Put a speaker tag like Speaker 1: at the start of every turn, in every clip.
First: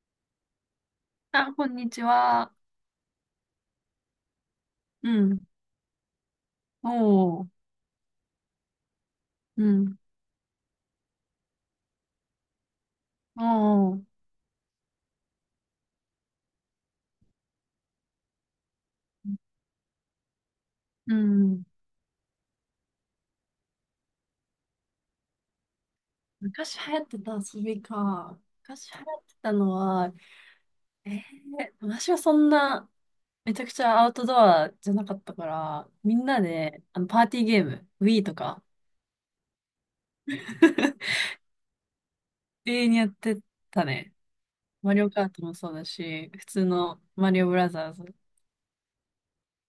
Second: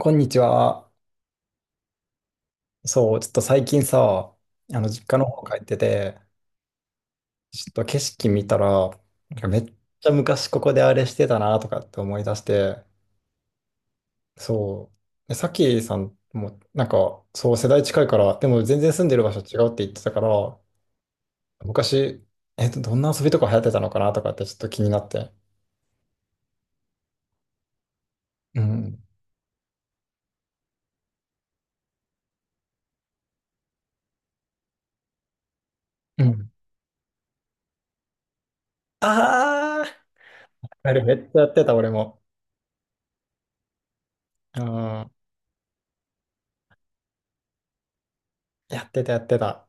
Speaker 1: こんにちは。
Speaker 2: あ、こんにちは。
Speaker 1: そう、ちょっと最近さ、実
Speaker 2: う
Speaker 1: 家の
Speaker 2: ん。
Speaker 1: 方帰ってて、
Speaker 2: おー。
Speaker 1: ちょっと景色見たら、なんかめ
Speaker 2: う
Speaker 1: っ
Speaker 2: ん。
Speaker 1: ちゃ昔ここであれしてたなとかって思い出して、
Speaker 2: おー。
Speaker 1: そう。で、さっきさんも、なんか、そう、世代近いから、でも全然住んでる場所違うって言ってたから、
Speaker 2: うん。
Speaker 1: 昔、どんな遊びとか流行ってたのかなとかってちょっと気になって。
Speaker 2: 昔流行ってた遊びか。
Speaker 1: う
Speaker 2: 昔
Speaker 1: ん。
Speaker 2: 流行ってたのは、えー、私はそんな、めちゃくちゃアウトドアじゃなかったから、み
Speaker 1: う
Speaker 2: んな
Speaker 1: ん。
Speaker 2: で、パーティーゲーム、Wii とか、
Speaker 1: ああ、あれめ っちゃやってた、俺も。
Speaker 2: 永遠にやってたね。
Speaker 1: う
Speaker 2: マリ
Speaker 1: ん。
Speaker 2: オカートもそうだし、普通のマリオブラザーズ。
Speaker 1: やってた、やってた。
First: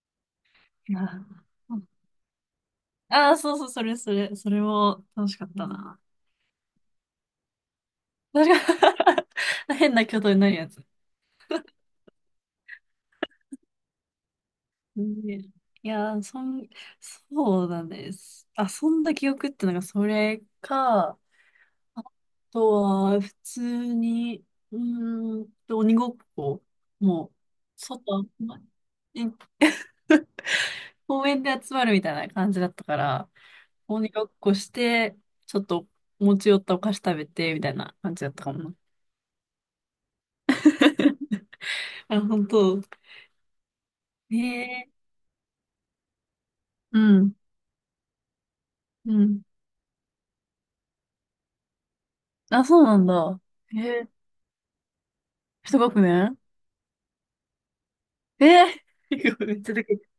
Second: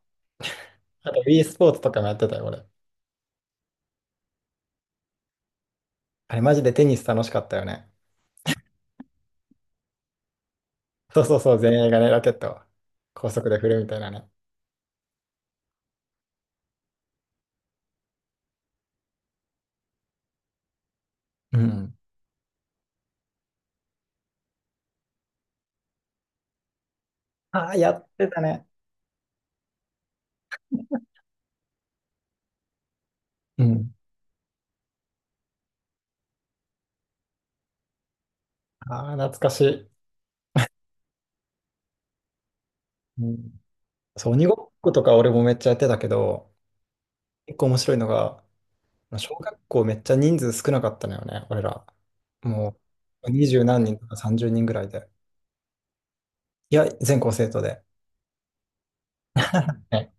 Speaker 1: あと、
Speaker 2: あ
Speaker 1: e スポーツとかもやってたよ、俺。
Speaker 2: あー、そうそう、それ、それ、それも楽しかったな。
Speaker 1: あれ、マジでテニス楽しかったよね。
Speaker 2: 楽し かった 変な挙動になるやつ。
Speaker 1: そうそうそう、前衛がね、ラケットを高速で振るみたいなね。
Speaker 2: ね、いやー、そん、そうだね。す遊んだ記憶ってのがそれか、あ
Speaker 1: うん。
Speaker 2: とは、普通に、鬼ごっこ、もう、
Speaker 1: ああ、やって
Speaker 2: 外、
Speaker 1: た
Speaker 2: ま
Speaker 1: ね。
Speaker 2: え公園で集まるみたいな感じだったから、
Speaker 1: うん。
Speaker 2: 鬼ごっこして、ちょっと持ち寄ったお菓子食べて、みたいな感じだったかもな。
Speaker 1: ああ、懐かしい。
Speaker 2: あ、本当。
Speaker 1: うん。そう、
Speaker 2: へ
Speaker 1: 鬼ごっ
Speaker 2: え。
Speaker 1: ことか俺もめっちゃやってたけど、
Speaker 2: うん。
Speaker 1: 結構面白いのが、
Speaker 2: う
Speaker 1: 小
Speaker 2: ん。
Speaker 1: 学校めっちゃ人数少なかったのよね、俺ら。
Speaker 2: あ、
Speaker 1: も
Speaker 2: そうなん
Speaker 1: う、
Speaker 2: だ。
Speaker 1: 二十
Speaker 2: へ
Speaker 1: 何人と
Speaker 2: え。
Speaker 1: か三十人ぐらいで。
Speaker 2: 一学年。
Speaker 1: いや、全校生徒で。
Speaker 2: えー めっちゃでかい。
Speaker 1: ね。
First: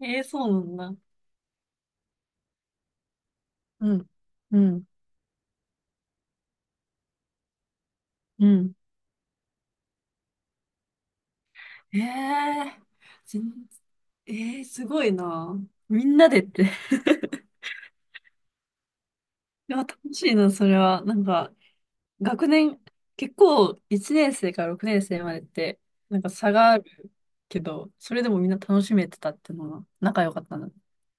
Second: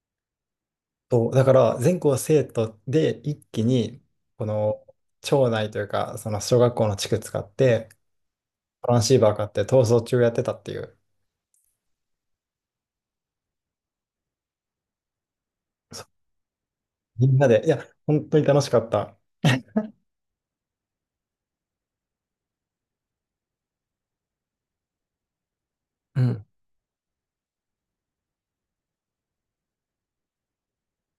Speaker 2: ええ、そうなんだ。
Speaker 1: そう、だから、全校生徒で一気
Speaker 2: う
Speaker 1: に、
Speaker 2: ん。
Speaker 1: こ
Speaker 2: う
Speaker 1: の、
Speaker 2: ん。
Speaker 1: 町内というか、その小学校の地区使って、
Speaker 2: うん。
Speaker 1: トランシーバー買って逃走中やってたっていう。
Speaker 2: ええ。全。ええ、すごいな。
Speaker 1: そ
Speaker 2: み
Speaker 1: う、
Speaker 2: んなでって。い
Speaker 1: みんなで、いや、本当に楽しかった。
Speaker 2: や、楽しいな、それは。なんか、学年、結構、1年生から6年生までって、な
Speaker 1: う
Speaker 2: んか
Speaker 1: ん。
Speaker 2: 差があるけど、それでもみんな楽しめてたっていうのが、仲良かったんだ。う。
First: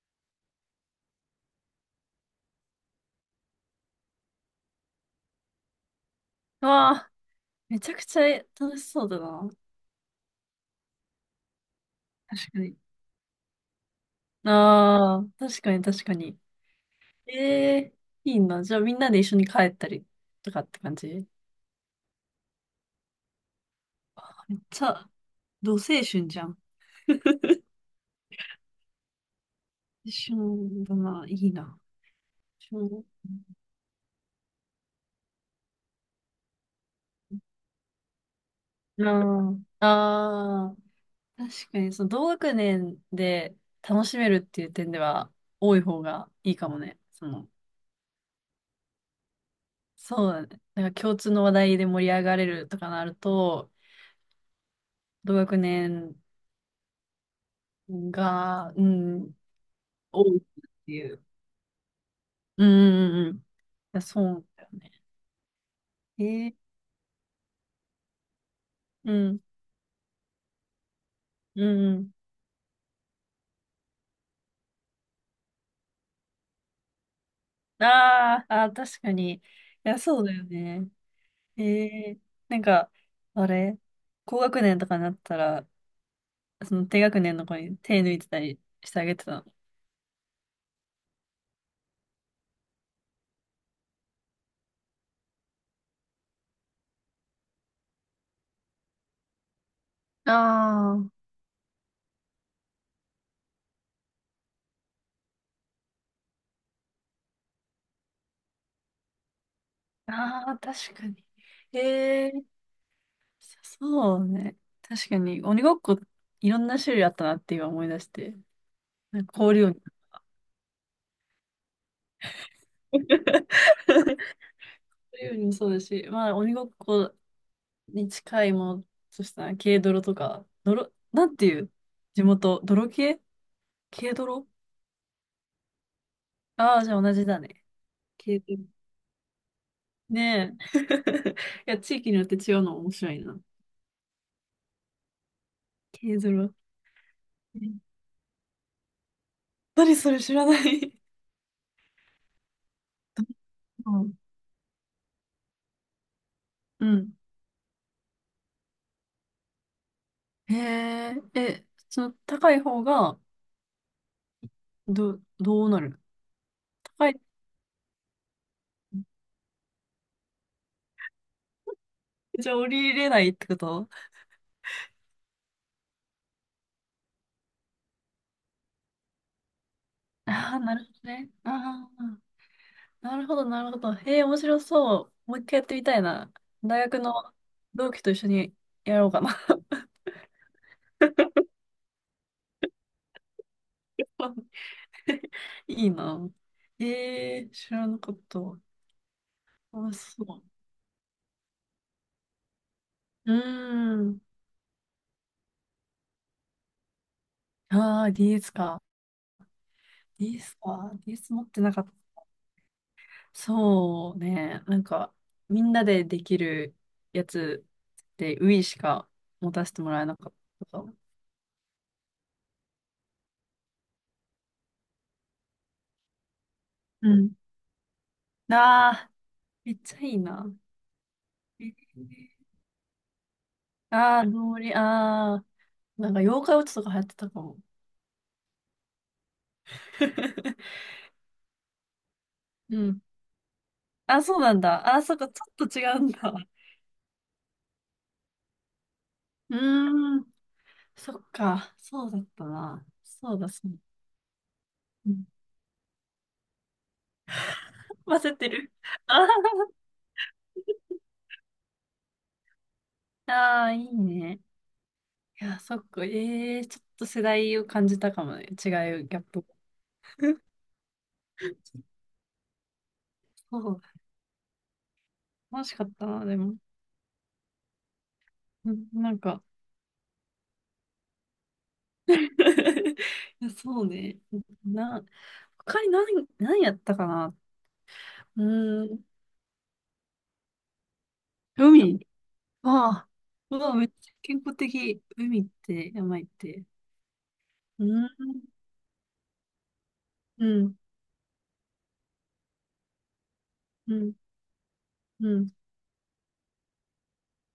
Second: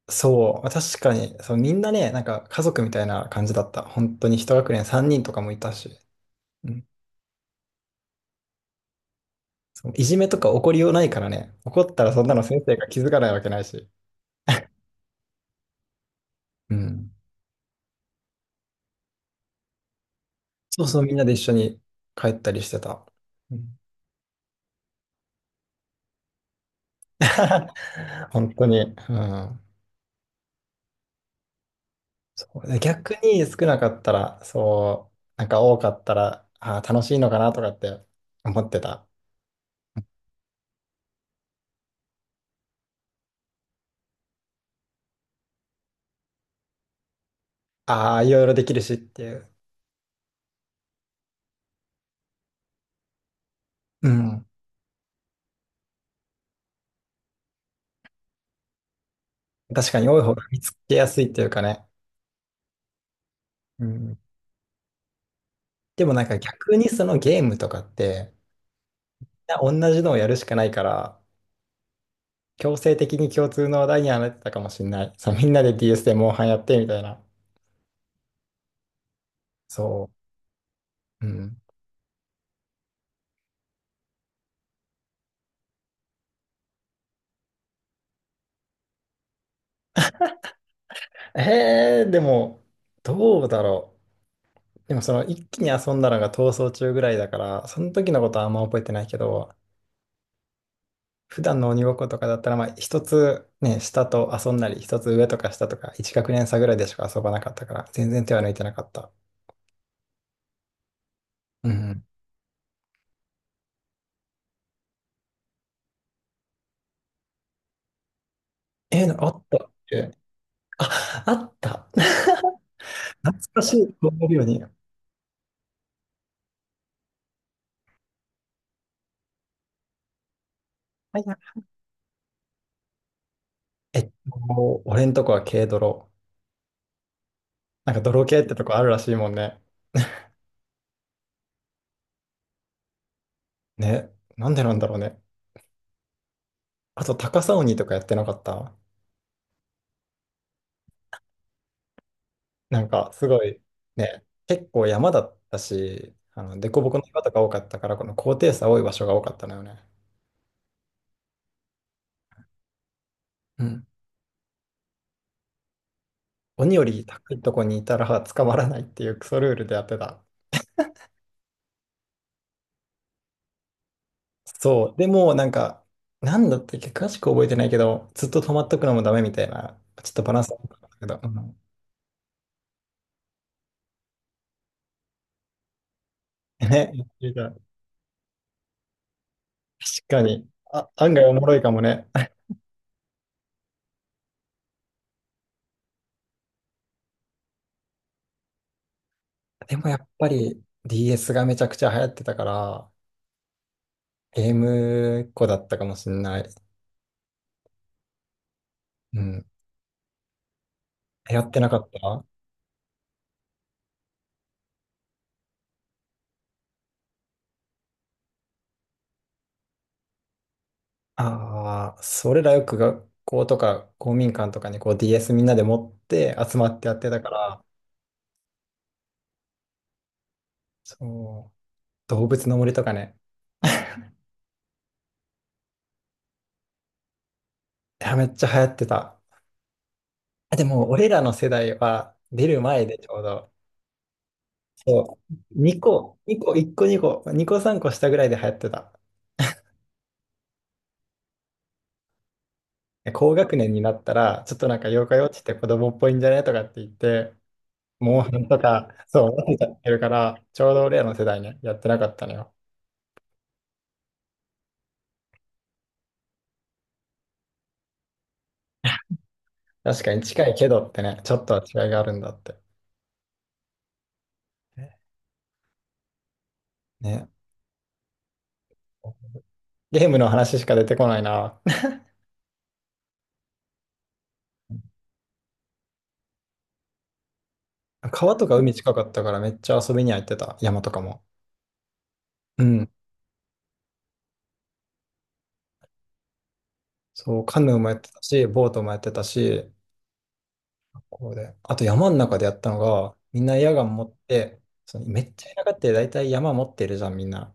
Speaker 1: そう、確かに、そう、みんなね、なんか家族みたいな感じだった。本当に一学年3人とかもいたし、うん、
Speaker 2: わあ、めちゃくちゃ楽しそうだな。
Speaker 1: そういじめとか起こりようないからね、怒ったらそんなの
Speaker 2: 確か
Speaker 1: 先生
Speaker 2: に。
Speaker 1: が気づかないわけないし、
Speaker 2: ああ、確かに、確かに。
Speaker 1: うん。
Speaker 2: ええ。いいな。じゃあ、みんなで一緒に帰ったりとかって
Speaker 1: そう
Speaker 2: 感
Speaker 1: そう、みんな
Speaker 2: じ。
Speaker 1: で一緒に帰ったりしてた。うん。
Speaker 2: めっちゃ、同青春じゃん。
Speaker 1: 本当に、うん、
Speaker 2: 一緒だな、いいな。
Speaker 1: そう。
Speaker 2: 一
Speaker 1: で
Speaker 2: 緒ん。
Speaker 1: 逆に少なかったら、そう、なんか多かったら、あー楽しいのかなとかって思ってた。
Speaker 2: あ、ああ、確かに、その同学年で楽しめるっていう点では、多い方がいいかもね。その、
Speaker 1: ああ、いろいろできるしっていう。
Speaker 2: そうだね。なんか共通の話題で盛り上がれるとかなると、
Speaker 1: うん。
Speaker 2: 同学年が、うん、
Speaker 1: 確かに多い
Speaker 2: 多
Speaker 1: 方
Speaker 2: いっ
Speaker 1: が見つ
Speaker 2: て
Speaker 1: けや
Speaker 2: い
Speaker 1: す
Speaker 2: う。
Speaker 1: いっていうかね。
Speaker 2: うんうんうんうん。い
Speaker 1: う
Speaker 2: や、
Speaker 1: ん。
Speaker 2: そうだよね。
Speaker 1: でもな
Speaker 2: え
Speaker 1: んか
Speaker 2: ー、
Speaker 1: 逆にそのゲームとかって、
Speaker 2: うん、
Speaker 1: みんな同じのをやるしかないから、
Speaker 2: うんうん。
Speaker 1: 強制的に共通の話題にはなってたかもしれない。そう、みんなで DS でモンハンやってみたいな。
Speaker 2: あーあー、確かに。いや、
Speaker 1: そ
Speaker 2: そうだよね。
Speaker 1: う。うん。
Speaker 2: ええ、なんか、あれ、高学年とかになったら、その低学年の子に手抜いてたりしてあげてたの。
Speaker 1: でも、どうだろう。でもその一気に遊んだのが逃走中ぐらいだから、その時のことはあんま覚えてないけど、
Speaker 2: あ
Speaker 1: 普段の鬼ごっことかだったら、まあ、一つね、下と遊んだり、一つ上とか下とか、一学年差ぐらいでしか遊ばなかったから、全然手は抜いてなかった。
Speaker 2: あ、ああ、確かに。
Speaker 1: うん。
Speaker 2: ええ、そうね。確かに、鬼ごっこ、いろんな種類あったなって今思い出して。なん
Speaker 1: あ
Speaker 2: か
Speaker 1: った
Speaker 2: 氷
Speaker 1: っ
Speaker 2: 鬼。
Speaker 1: け。あ、あった。懐 かしい、こうなるよう
Speaker 2: 氷
Speaker 1: に。は
Speaker 2: 鬼もそうだし、まあ、鬼ごっこに近いものとしたら、軽泥とか、泥、
Speaker 1: い
Speaker 2: なん
Speaker 1: は
Speaker 2: て
Speaker 1: い。
Speaker 2: いう地元、泥系、軽泥。
Speaker 1: 俺んとこは軽泥。
Speaker 2: ああー、じゃあ同じだね。
Speaker 1: なんか泥系
Speaker 2: 軽
Speaker 1: ってと
Speaker 2: 泥。
Speaker 1: こあるらしいもんね。
Speaker 2: ねえ。いや、地域によって違うの面白いな。
Speaker 1: ね、なんでなんだろうね。
Speaker 2: 軽泥。
Speaker 1: あと、高さ
Speaker 2: う
Speaker 1: 鬼
Speaker 2: ん、
Speaker 1: とかやってなかった。
Speaker 2: 何それ知らない。
Speaker 1: なんか、すごい、
Speaker 2: うん
Speaker 1: ね、結構山だったし、凸
Speaker 2: う
Speaker 1: 凹の
Speaker 2: ん。
Speaker 1: 岩とか多かったから、この高低差多い場所が多かったのよね。
Speaker 2: へえ、え、その高い方が、
Speaker 1: うん。
Speaker 2: ど、どうなる。
Speaker 1: 鬼より
Speaker 2: 高い。
Speaker 1: 高いとこにいたら捕まらないっていうクソルールでやってた。
Speaker 2: じゃあ降りれないってこと。
Speaker 1: そう。でも、なんか、なんだったっけ、詳しく覚えてないけど、ずっと止まっとくのもダメみたいな、ちょっとバランス
Speaker 2: あ
Speaker 1: だ
Speaker 2: あ
Speaker 1: っ
Speaker 2: ー、なるほ
Speaker 1: た
Speaker 2: ど
Speaker 1: けど。う
Speaker 2: ね。
Speaker 1: ん。
Speaker 2: ああ、なるほど、なるほど。へえ、面白そう。もう一回やってみたいな。大学の
Speaker 1: ね、確
Speaker 2: 同期と一緒にやろうかな。
Speaker 1: かに。あ、案外おもろいかもね。
Speaker 2: いいな。ええ、知らなかった。
Speaker 1: でも
Speaker 2: あ、
Speaker 1: やっ
Speaker 2: そ
Speaker 1: ぱり DS がめちゃくちゃ流行ってたから、
Speaker 2: う。うーん。
Speaker 1: ゲームっ子だったかもしんない。
Speaker 2: ああ、DS か。
Speaker 1: うん。
Speaker 2: DS か。DS
Speaker 1: 流
Speaker 2: 持
Speaker 1: 行
Speaker 2: っ
Speaker 1: って
Speaker 2: て
Speaker 1: な
Speaker 2: な
Speaker 1: か
Speaker 2: かっ
Speaker 1: っ
Speaker 2: た。
Speaker 1: た。
Speaker 2: そうね。なんか、みんなでできるやつで、Wii しか持たせてもらえなかったかも。
Speaker 1: ああそれらよく学校とか公民館とかにこう DS みんなで持って集まってやっ
Speaker 2: う
Speaker 1: てたか
Speaker 2: ん。
Speaker 1: ら、
Speaker 2: ああ、めっちゃいいな。
Speaker 1: そう、
Speaker 2: え
Speaker 1: 動物
Speaker 2: ー。
Speaker 1: の森とかね。
Speaker 2: ああ、ノーリ、ああ、なんか妖怪ウォッチとか流行ってたかも。
Speaker 1: いや、めっちゃ流行ってた。あ でも、俺らの世代は出る
Speaker 2: う
Speaker 1: 前で
Speaker 2: ん。
Speaker 1: ちょうど、
Speaker 2: あ、そうなんだ。あ、そっ
Speaker 1: そ
Speaker 2: か、ち
Speaker 1: う、
Speaker 2: ょっ
Speaker 1: 2
Speaker 2: と違うん
Speaker 1: 個、
Speaker 2: だ。
Speaker 1: 2個、1個2個、2個3個下ぐらいで流行ってた。
Speaker 2: うーん。そっか。そうだったな。
Speaker 1: 高
Speaker 2: そうだ、
Speaker 1: 学
Speaker 2: そ
Speaker 1: 年
Speaker 2: う。
Speaker 1: になったら、ちょっとなんか妖
Speaker 2: う
Speaker 1: 怪ウォ
Speaker 2: ん、
Speaker 1: ッチって子供っぽいんじゃねとかって言って、モン
Speaker 2: 忘
Speaker 1: ハン
Speaker 2: て
Speaker 1: と
Speaker 2: る。
Speaker 1: か、
Speaker 2: あ
Speaker 1: そ
Speaker 2: ー
Speaker 1: う、思ってたってるから、ちょうど俺らの世代ね、やってなかったのよ。
Speaker 2: あー、いいね。いや、そっか。ええー、ちょっと世代を感じたかもね。違い、ギャップ。
Speaker 1: 確かに近いけどってね、ちょっとは違いがあるんだって。
Speaker 2: そう。楽しかったな、でも。
Speaker 1: ね。
Speaker 2: うん、なんか
Speaker 1: ゲームの話しか出てこないな。
Speaker 2: いや、そうね。な、他に何、何やったかな。
Speaker 1: 川
Speaker 2: う
Speaker 1: とか海近
Speaker 2: ー
Speaker 1: か
Speaker 2: ん。
Speaker 1: ったからめっちゃ遊びには行ってた。山とかも。
Speaker 2: 海。
Speaker 1: う
Speaker 2: あ
Speaker 1: ん。
Speaker 2: あ。うわ、めっちゃ健康的。海って、山行って。
Speaker 1: そう、カヌー
Speaker 2: う
Speaker 1: もやっ
Speaker 2: ーん。
Speaker 1: てたし、ボートもやってたし、
Speaker 2: うん。
Speaker 1: こうで。あと山の中でやったのが、みんなエアガ
Speaker 2: う
Speaker 1: ン持
Speaker 2: ん。
Speaker 1: って、そのめ
Speaker 2: う
Speaker 1: っち
Speaker 2: ん。
Speaker 1: ゃ田舎って大体山持ってるじゃん、みんな。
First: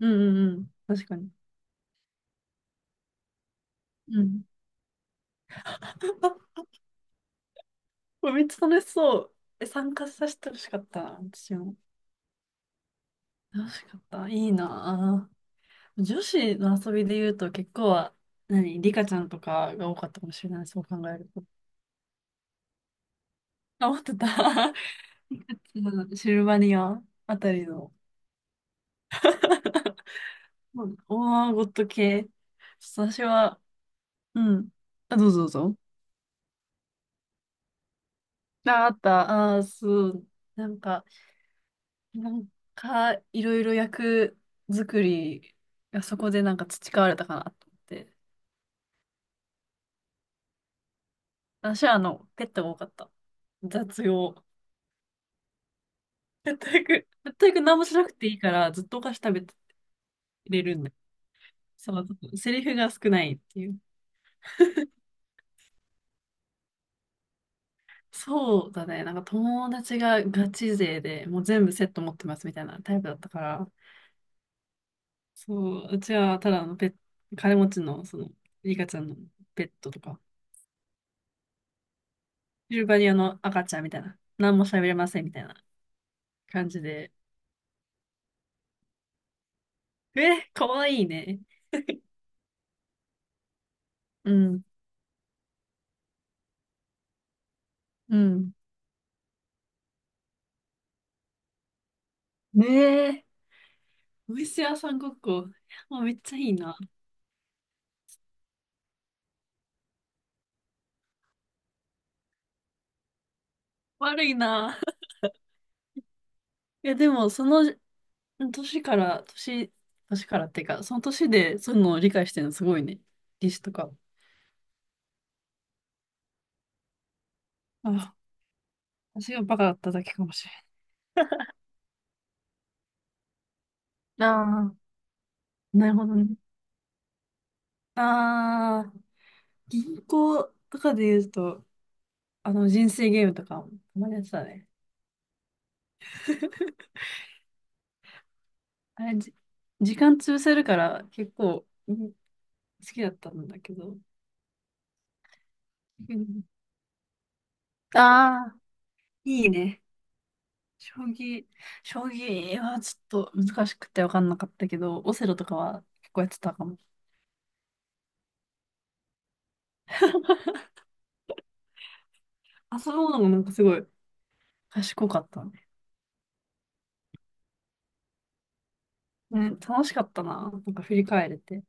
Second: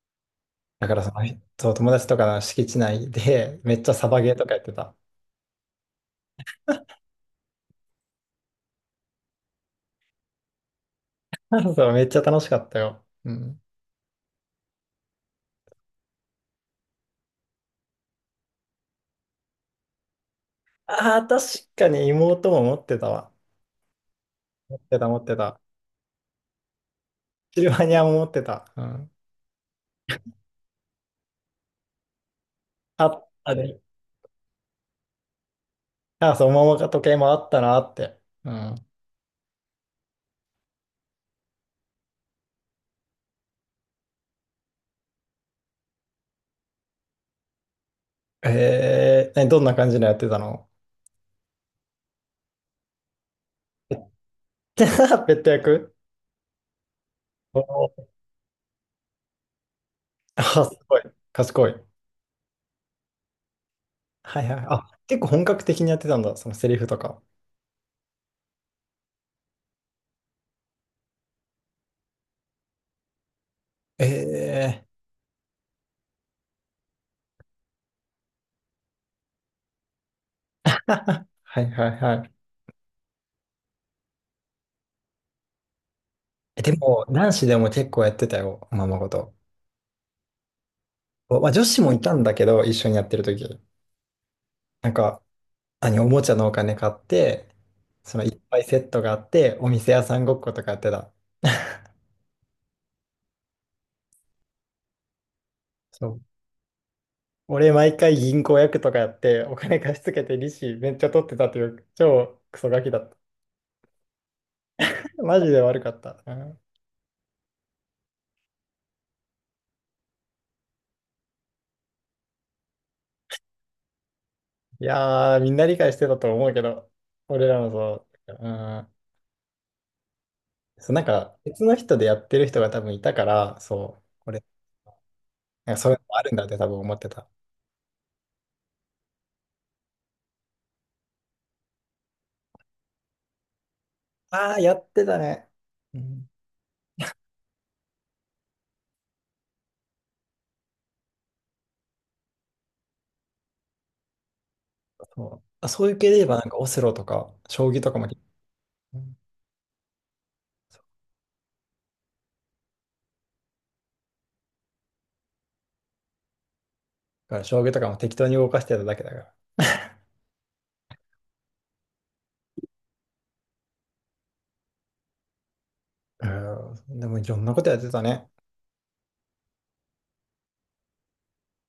Speaker 2: うん。うん。うん、
Speaker 1: だから
Speaker 2: 確
Speaker 1: そ
Speaker 2: か
Speaker 1: の、
Speaker 2: に。
Speaker 1: そう、友達とかの敷地内で、めっちゃサバ
Speaker 2: う
Speaker 1: ゲー
Speaker 2: ん。
Speaker 1: とかやってた。
Speaker 2: これめっちゃ楽しそう。え、参加させてほしかったな。私 も。
Speaker 1: そう、めっちゃ楽しかったよ。うん。
Speaker 2: 楽しかった。いいなぁ。女子の遊びで言うと結構は、何、リカちゃんとかが多かったかもしれない。そう考
Speaker 1: あ
Speaker 2: え
Speaker 1: あ、
Speaker 2: る
Speaker 1: 確
Speaker 2: と。
Speaker 1: かに妹も持ってたわ。
Speaker 2: あ、思ってた。
Speaker 1: 持ってた、持って
Speaker 2: リカ
Speaker 1: た。
Speaker 2: ちゃん、シルバニアあた
Speaker 1: シ
Speaker 2: り
Speaker 1: ルバ
Speaker 2: の、
Speaker 1: ニアも持ってた。うん。
Speaker 2: うん、オーアーゴット系。
Speaker 1: あ
Speaker 2: 私
Speaker 1: った
Speaker 2: は、
Speaker 1: で、
Speaker 2: うん。あ、どうぞどうぞ。
Speaker 1: あ、そう、桃か時計もあったなって。うん。
Speaker 2: あ、あった。あー、そう。なんか、なんいろいろ役作りがそこでなんか培われたかなと思って。
Speaker 1: どんな感じのやってたの。
Speaker 2: 私はあの、ペットが多かった。
Speaker 1: ペ
Speaker 2: 雑用。
Speaker 1: ッ ペット役。
Speaker 2: 全く、全
Speaker 1: お
Speaker 2: く何もしな
Speaker 1: ー、
Speaker 2: くていいから、ずっとお菓子食べて
Speaker 1: あ、
Speaker 2: れる
Speaker 1: す
Speaker 2: んだ。
Speaker 1: ごい。賢い。
Speaker 2: そう、セリフが少ないっていう。
Speaker 1: はいはい。あ、結構本格的にやってたんだ、そのセリフとか。
Speaker 2: そうだね。なんか友達がガチ勢で、もう全部セット持ってますみたいなタイプだったから、
Speaker 1: え
Speaker 2: そう、うちはただのペット、金持ちの、その、リカちゃんのペットとか、
Speaker 1: ー、はいはいはい。
Speaker 2: シルバニアの赤ちゃんみたいな、何も喋れませんみたいな感
Speaker 1: で
Speaker 2: じ
Speaker 1: も、
Speaker 2: で、
Speaker 1: 男子でも結構やってたよ、おままごと。
Speaker 2: え、かわいい
Speaker 1: お、
Speaker 2: ね。
Speaker 1: まあ、女子もいたんだけど、一緒にやってる時。
Speaker 2: うん、
Speaker 1: なんか、何、おもちゃのお金買って、
Speaker 2: う
Speaker 1: そのいっ
Speaker 2: ん。
Speaker 1: ぱいセットがあって、お店屋さんごっことかやってた。
Speaker 2: ねえ。お店屋さんごっこ。もう
Speaker 1: そ
Speaker 2: めっ
Speaker 1: う。
Speaker 2: ちゃいいな。
Speaker 1: 俺毎回銀行役とかやってお金貸し付けて利子めっちゃ取ってたという超クソガキだった。
Speaker 2: 悪いな。
Speaker 1: マジで悪かった。うん、
Speaker 2: いや、でも、その年から、年、年からっていうか、その年でそういうのを理解してるのすごいね。リ史とか。
Speaker 1: いやー、みんな理解してたと思うけど、俺らもそ
Speaker 2: あ、
Speaker 1: う。うん、
Speaker 2: 私がバカだっただけかもしれ
Speaker 1: そう、なんか別の人でやってる人が多分いたから、そう、
Speaker 2: ない。
Speaker 1: 俺、
Speaker 2: ああ、
Speaker 1: なんか
Speaker 2: な
Speaker 1: そうい
Speaker 2: る
Speaker 1: うの
Speaker 2: ほど
Speaker 1: もある
Speaker 2: ね。
Speaker 1: んだって多分思ってた。
Speaker 2: ああ、銀行とかで言うと、あの人生ゲームとかもたまにやってた
Speaker 1: ああ、
Speaker 2: ね。
Speaker 1: やってたね。うん、
Speaker 2: あれ、じ、時間潰せるから結構、うん、好きだったんだけど。
Speaker 1: そう。あ、そういう系
Speaker 2: う
Speaker 1: で言えばな
Speaker 2: ん、
Speaker 1: んかオセロとか将棋とか
Speaker 2: あ
Speaker 1: も、
Speaker 2: あ、
Speaker 1: うん、
Speaker 2: いいね。
Speaker 1: そう。
Speaker 2: 将棋、将棋はちょっと難しくて分かんなかったけど、オセロとかは結構やってたかも。
Speaker 1: だから将棋とかも適当に動かしてただけだから。
Speaker 2: 遊ぶのもなんかすごい賢かったね。
Speaker 1: うん、でもいろんなことやってたね。
Speaker 2: ね、楽しかったな。なんか振り返れて。